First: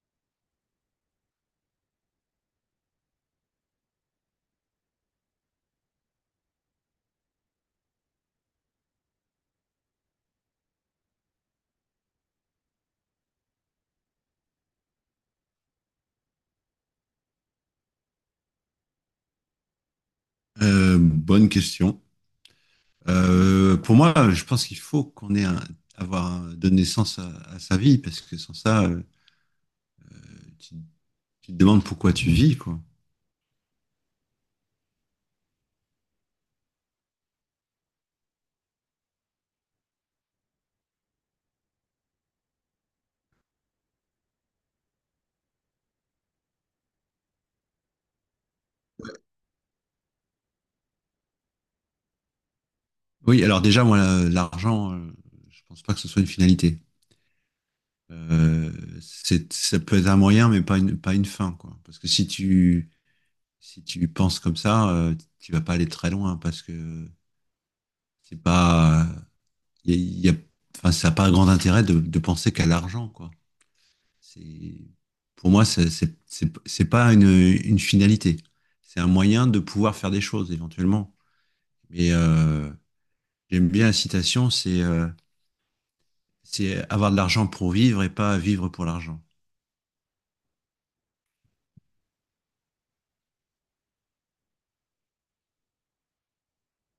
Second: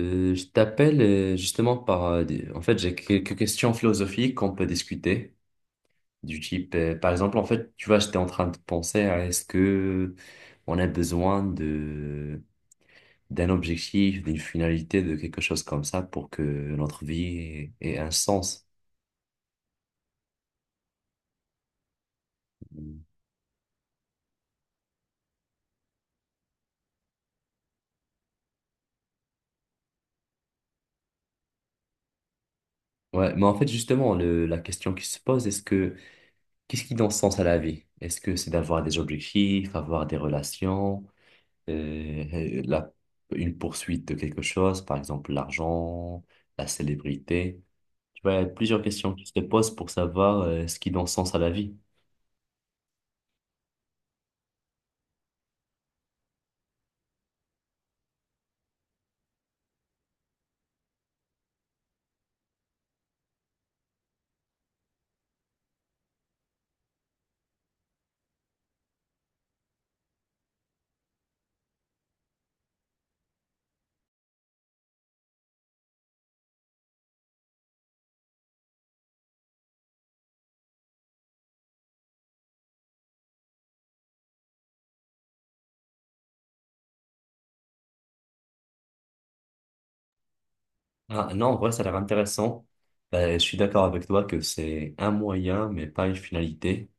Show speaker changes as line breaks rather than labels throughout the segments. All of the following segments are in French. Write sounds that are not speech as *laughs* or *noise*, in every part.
Je t'appelle En fait, j'ai quelques questions philosophiques qu'on peut discuter, du type, par exemple, en fait, tu vois, j'étais en train de penser à est-ce que on a besoin de d'un objectif, d'une finalité, de quelque chose comme ça pour que notre vie ait un sens.
Bonne question. Pour moi, je pense qu'il faut qu'on ait un, donne naissance à sa vie parce que sans ça, tu, tu te demandes pourquoi tu vis, quoi.
Ouais, mais en fait, justement, la question qui se pose, est-ce que qu'est-ce qui donne sens à la vie? Est-ce que c'est d'avoir des objectifs, avoir des relations? euh, la- une poursuite de quelque chose, par exemple l'argent, la célébrité. Tu vois, il y a plusieurs questions qui se posent pour savoir ce qui donne sens à la vie.
Oui, alors déjà, moi, l'argent, je pense pas que ce soit une finalité. Euh, c'est, ça peut être un moyen, mais pas une, pas une fin, quoi. Parce que si tu, si tu penses comme ça, tu vas pas aller très loin parce que c'est pas, il y a, enfin, ça n'a pas grand intérêt de penser qu'à l'argent, quoi. C'est- Pour moi, c'est pas une, une finalité. C'est un moyen de pouvoir faire des choses éventuellement. Mais j'aime bien la citation, c'est avoir de l'argent pour vivre et pas vivre pour l'argent.
Ah, non, en vrai, ça a l'air intéressant. Je suis d'accord avec toi que c'est un moyen, mais pas une finalité.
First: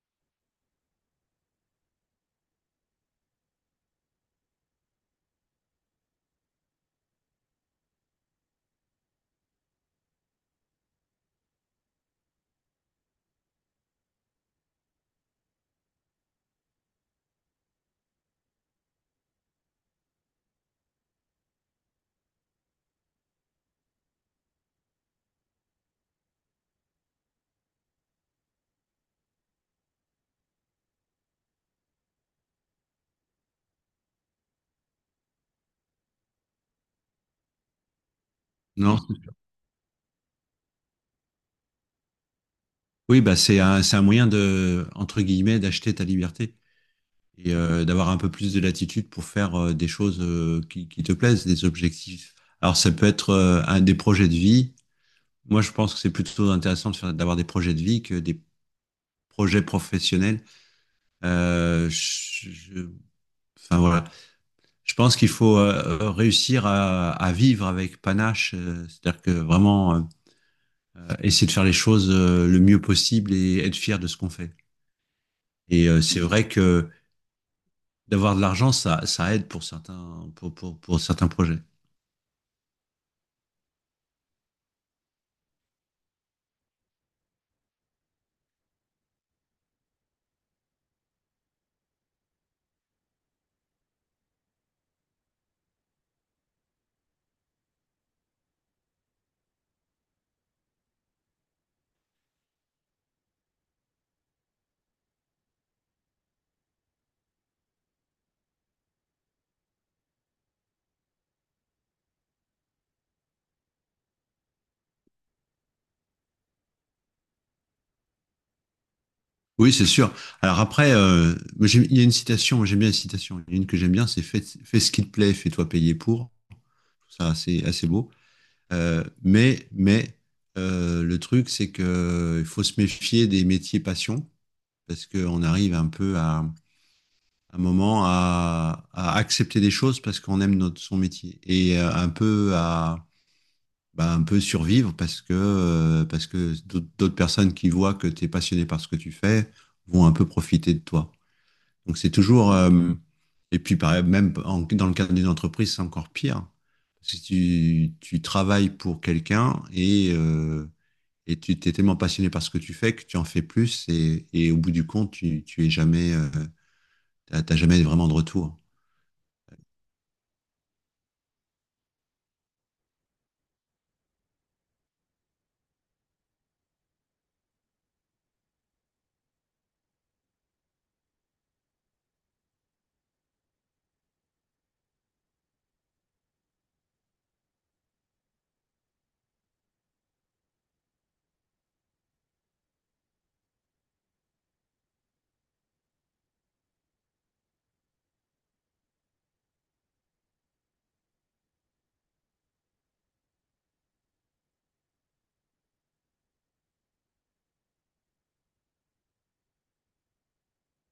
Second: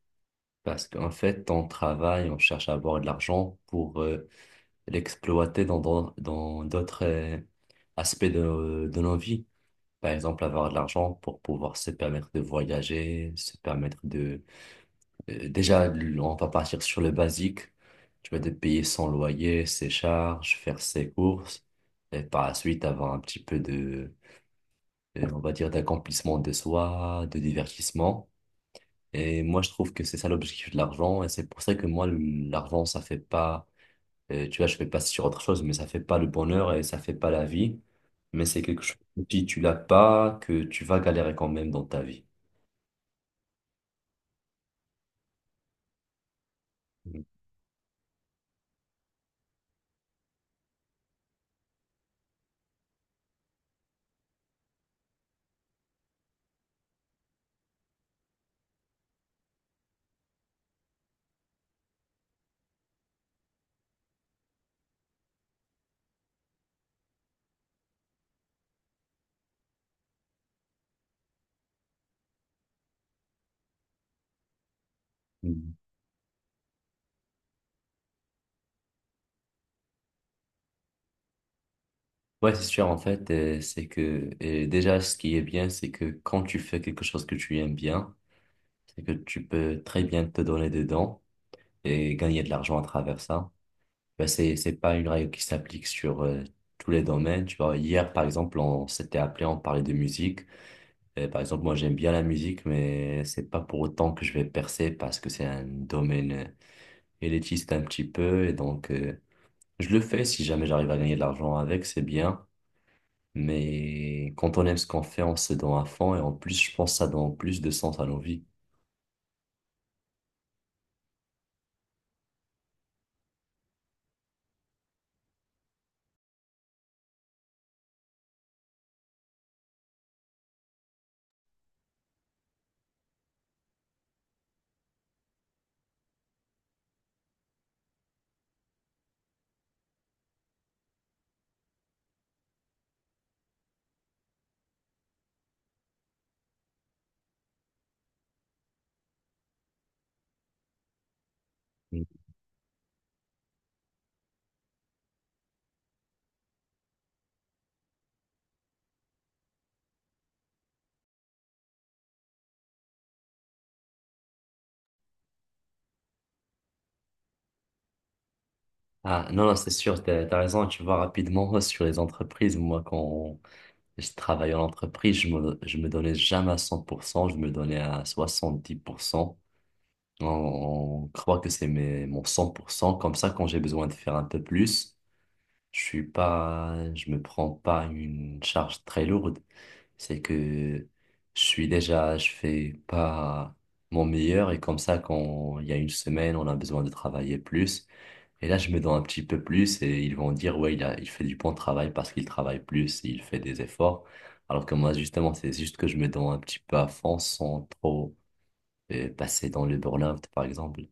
Parce qu'en fait, on travaille, on cherche à avoir de l'argent pour l'exploiter dans d'autres aspects de nos vies. Par exemple, avoir de l'argent pour pouvoir se permettre de voyager, se permettre de Déjà, on va partir sur le basique. Tu vas te payer son loyer, ses charges, faire ses courses, et par la suite avoir un petit peu on va dire, d'accomplissement de soi, de divertissement. Et moi, je trouve que c'est ça l'objectif de l'argent, et c'est pour ça que moi, l'argent, ça fait pas, tu vois, je fais pas sur autre chose, mais ça fait pas le bonheur et ça fait pas la vie. Mais c'est quelque chose
Non?
que si tu l'as pas, que tu vas galérer quand même dans ta vie.
Oui, bah c'est un moyen de, entre guillemets, d'acheter ta liberté. Et d'avoir un peu plus de latitude pour faire des choses qui te plaisent, des objectifs. Alors ça peut être un des projets de vie. Moi, je pense que c'est plutôt intéressant de d'avoir des projets de vie que des projets professionnels. Euh, je- je- enfin voilà, je pense qu'il faut réussir à vivre avec panache, c'est-à-dire que vraiment essayer de faire les choses le mieux possible et être fier de ce qu'on fait. Et c'est vrai que d'avoir de l'argent, ça aide pour certains projets.
Ouais, c'est sûr, en fait, c'est que déjà, ce qui est bien, c'est que quand tu fais quelque chose que tu aimes bien, c'est que tu peux très bien te donner dedans et gagner de l'argent à travers ça. Ben, c'est pas une règle qui s'applique sur tous les domaines. Tu vois, hier, par exemple, on s'était appelé, on parlait de musique. Par exemple, moi, j'aime bien la musique, mais c'est pas pour autant que je vais percer parce que c'est un domaine élitiste un petit peu. Et donc, je le fais si jamais j'arrive à gagner de l'argent avec, c'est bien. Mais quand on aime ce qu'on fait, on se donne à fond et en plus, je pense que ça donne plus de sens à nos vies.
Oui, c'est sûr. Alors après, moi, il y a une citation, moi, j'aime bien la citation. Il y a une que j'aime bien, c'est fais, fais ce qui te plaît, fais-toi payer pour. Ça, assez, assez beau. Mais le truc, c'est que il faut se méfier des métiers passion parce qu'on arrive un peu à, un moment à accepter des choses parce qu'on aime notre, son métier et un peu à, bah, un peu survivre parce que d'autres personnes qui voient que tu es passionné par ce que tu fais vont un peu profiter de toi. Donc
Mm.
c'est toujours. Et puis pareil, même dans le cadre d'une entreprise, c'est encore pire. Parce que tu travailles pour quelqu'un et tu t'es tellement passionné par ce que tu fais que tu en fais plus et au bout du compte, tu es jamais, t'as jamais vraiment de retour.
Ah non, non, c'est sûr, t'as raison, tu vois, rapidement *laughs* sur les entreprises, moi quand je travaillais en entreprise, je me donnais jamais à 100%. Je me donnais à 70%. On croit que c'est mon 100% comme ça quand j'ai besoin de faire un peu plus, je me prends pas une charge très lourde. C'est que je fais pas mon meilleur et comme ça, quand il y a une semaine, on a besoin de travailler plus. Et là, je me donne un petit peu plus et ils vont dire, ouais, il fait du bon travail parce qu'il travaille plus, il fait des efforts. Alors que moi, justement, c'est juste que je me donne un petit peu à fond sans trop passer dans le burn-out, par exemple.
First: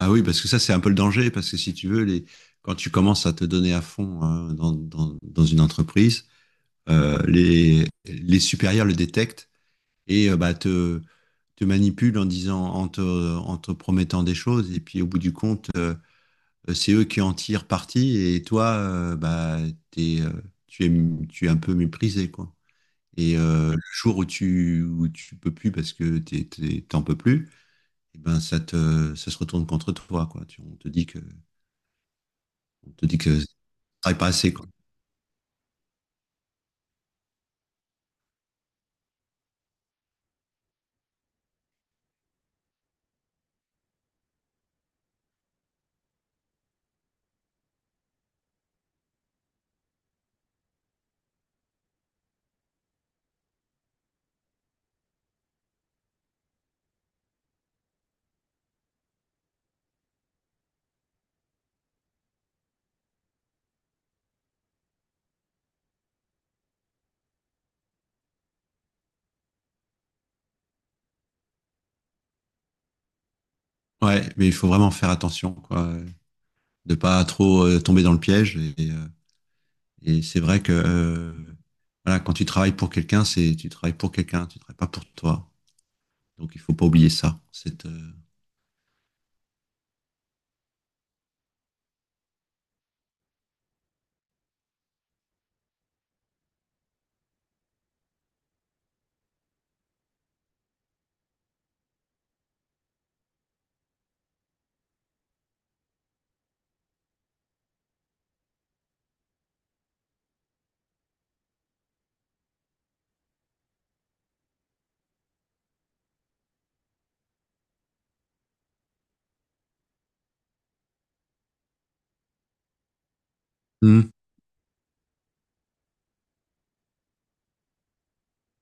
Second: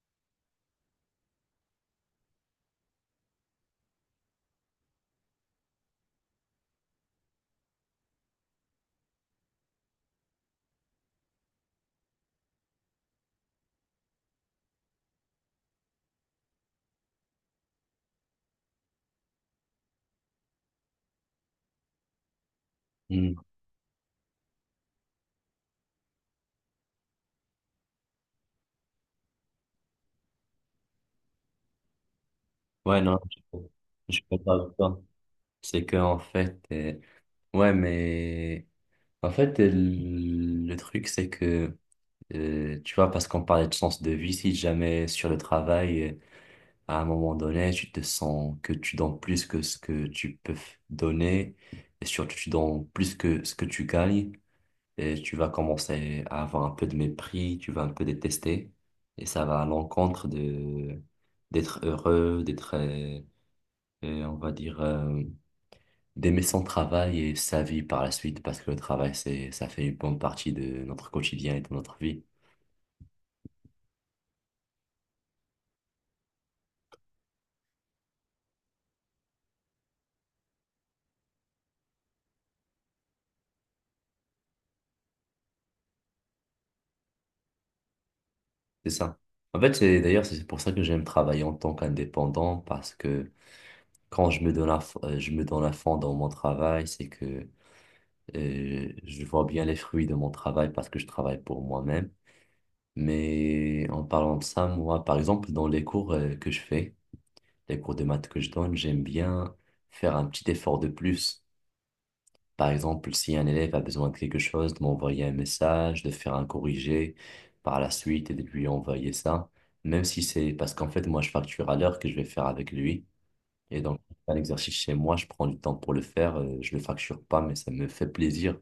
Ah oui, parce que ça, c'est un peu le danger, parce que si tu veux, les, quand tu commences à te donner à fond hein, dans une entreprise, les supérieurs le détectent et bah, te manipulent en disant, en te promettant des choses. Et puis au bout du compte, c'est eux qui en tirent parti et toi, bah, t'es, euh, tu es un peu méprisé, quoi.
Hmm.
Et le jour où tu peux plus parce que t'en peux plus, eh ben ça te, ça se retourne contre toi, quoi. On te on
Ouais,
te
non,
dit que tu
je
travailles
je
pas
peux
assez,
pas
quoi.
avec toi. C'est que, en fait, ouais, mais en fait, le truc, c'est que tu vois, parce qu'on parlait de sens de vie, si jamais sur le travail, à un moment donné, tu te sens que tu donnes plus que ce que tu peux donner, et surtout tu donnes plus que ce que tu gagnes, et tu vas commencer à avoir un peu de mépris, tu vas un peu détester, et ça va à l'encontre de d'être heureux, on va dire, d'aimer son travail et sa vie par la suite, parce que le travail, ça fait une bonne partie de notre quotidien et de notre vie.
Ouais, mais il faut vraiment faire attention, quoi, de pas trop tomber dans le piège et. Et c'est vrai que voilà, quand tu travailles pour quelqu'un, c'est tu travailles pour quelqu'un, tu travailles pas pour toi. Donc il faut pas oublier ça.
C'est ça. En fait, c'est d'ailleurs c'est pour ça que j'aime travailler en tant qu'indépendant parce que quand je me donne je me donne à fond dans mon travail, c'est que je vois bien les fruits de mon travail parce que je travaille pour moi-même. Mais en parlant de ça, moi, par exemple, dans les cours que je fais, les cours de maths que je donne, j'aime bien faire un petit effort de plus. Par exemple, si un élève a besoin de quelque chose, de m'envoyer un message, de faire un corrigé par la suite et de lui envoyer ça, même si c'est parce qu'en fait, moi, je facture à l'heure que je vais faire avec lui. Et donc,
Mhm.
un exercice chez moi, je prends du temps pour le faire, je le facture pas, mais ça me fait plaisir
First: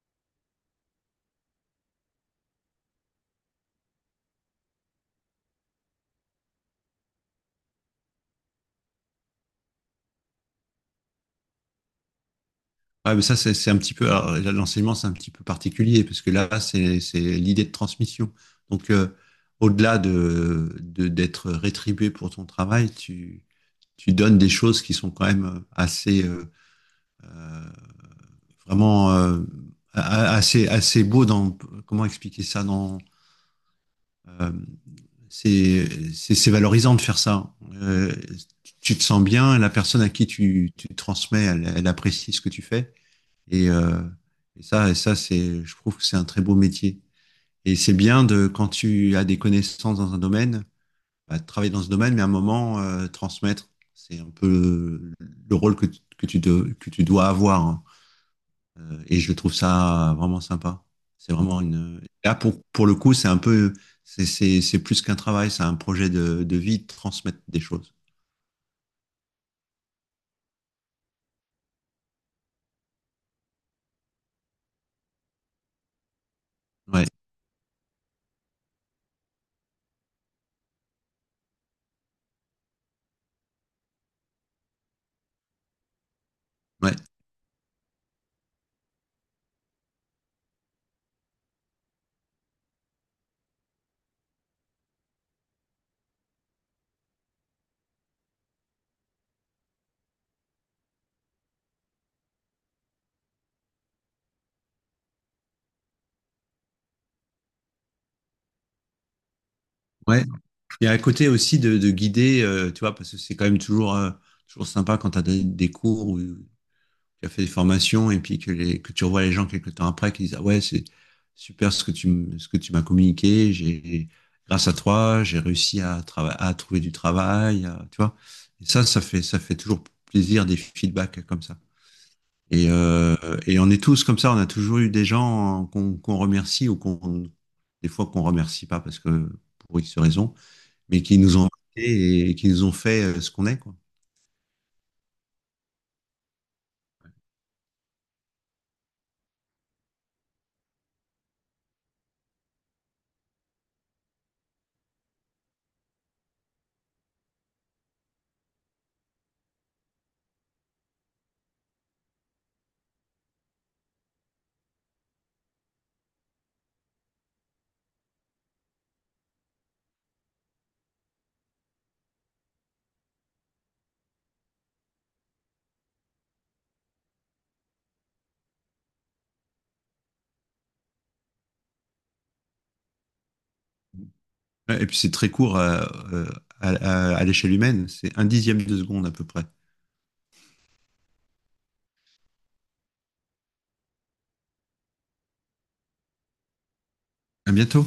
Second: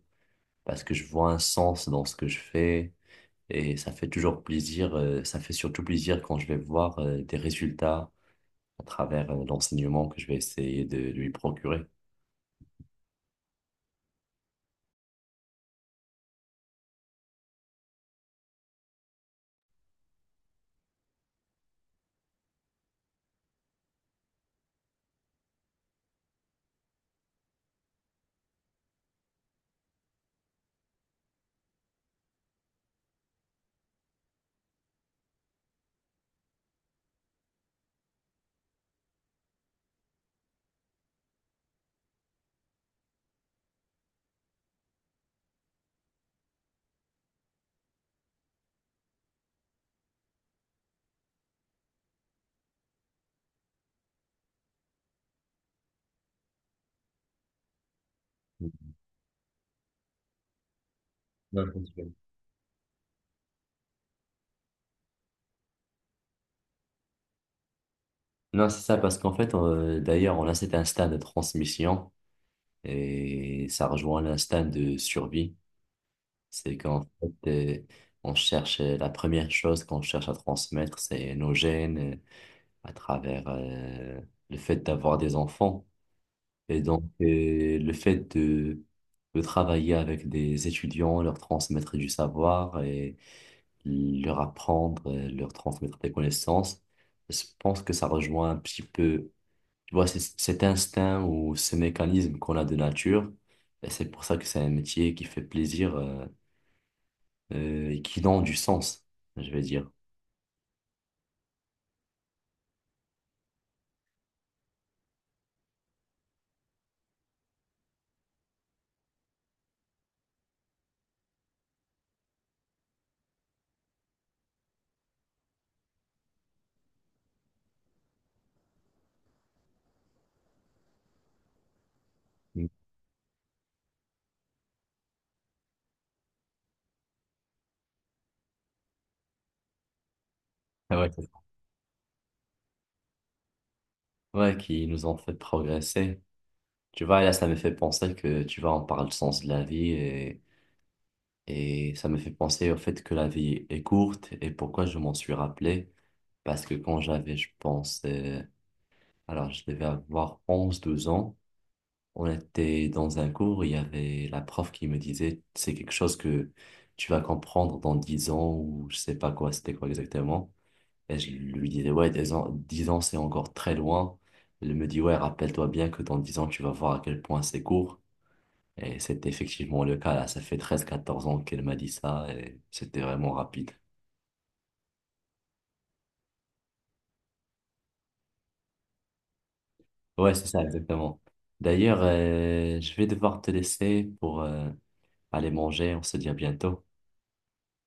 parce que je vois un sens dans ce que je fais et ça fait toujours plaisir, ça fait surtout plaisir quand je vais voir, des résultats à travers, l'enseignement que je vais essayer de lui procurer.
Ouais, mais ça, c'est un petit peu. Alors, là, l'enseignement, c'est un petit peu particulier, parce que là, c'est l'idée de transmission. Donc, au-delà de d'être rétribué pour ton travail, tu donnes des choses qui sont quand même assez. Euh, Vraiment. A- Assez, assez beau dans. Comment expliquer ça dans. euh, c'est valorisant de faire ça. Tu te sens bien, la personne à qui tu, tu transmets, elle, elle, apprécie ce que tu fais. Et, euh, et ça, et ça c'est, je trouve que c'est un très beau métier. Et c'est bien de quand tu as des connaissances dans un domaine, bah, travailler dans ce domaine, mais à un moment transmettre, c'est un peu le rôle que tu, de, que tu dois avoir. Hein. Et je trouve ça vraiment sympa. C'est vraiment
Ouais, je
une.
pense.
Là, pour le coup, c'est un peu. C'est plus qu'un travail, c'est un projet de vie, de transmettre des choses.
Non, c'est ça, parce qu'en fait, d'ailleurs, on a cet instinct de transmission et ça rejoint l'instinct de survie. C'est qu'en
Ouais,
fait, on cherche la première chose qu'on cherche à transmettre, c'est nos gènes, à travers le fait d'avoir des enfants. Et
ouais,
donc, le fait de travailler avec des étudiants, leur transmettre du savoir et leur apprendre, leur transmettre des connaissances, je pense que ça rejoint un petit peu. Tu vois, c'est cet instinct ou ce mécanisme qu'on a de nature. Et c'est pour ça que c'est un métier qui fait plaisir et qui donne du sens, je vais dire.
ouais. Il y a un côté aussi de guider, tu vois, parce que c'est quand même toujours, toujours sympa quand tu as des cours où tu as fait des formations et puis que, les, que tu revois les gens quelques temps après qui disent ah ouais c'est super ce que tu ce que tu m'as communiqué j'ai grâce à toi j'ai réussi à à trouver du travail tu vois et ça ça fait toujours plaisir des feedbacks comme ça
Mm.
et. Et on est tous comme ça on a toujours eu des gens qu'on qu'on remercie ou qu'on des fois qu'on remercie pas parce que pour X raison
Ah
mais
Ouais,
qui
c'est-
nous
ça.
ont marqué et qui nous ont fait ce qu'on est quoi.
Ouais, qui nous ont fait progresser. Tu vois, là, ça me fait penser que, tu vois, on parle du sens de la vie et, ça me fait penser au fait que la vie est courte et pourquoi je m'en suis rappelé. Parce que quand j'avais, je pense, alors je devais avoir onze douze ans. On était dans un cours, il y avait la prof qui me disait, c'est quelque chose que tu vas comprendre dans 10 ans ou je sais pas quoi, c'était quoi exactement. Et je lui disais, ouais, 10 ans, 10 ans, c'est encore très loin. Elle me dit, ouais, rappelle-toi bien que dans 10 ans, tu vas voir à quel point c'est court. Et c'était effectivement le cas, là, ça fait 13 14 ans qu'elle m'a dit ça et c'était vraiment rapide.
Ouais, et puis c'est très court à, euh, à l'échelle humaine, c'est un dixième de seconde à peu près.
Ouais, c'est ça, exactement. D'ailleurs, je vais devoir te laisser pour aller manger, on se dit à bientôt.
À bientôt.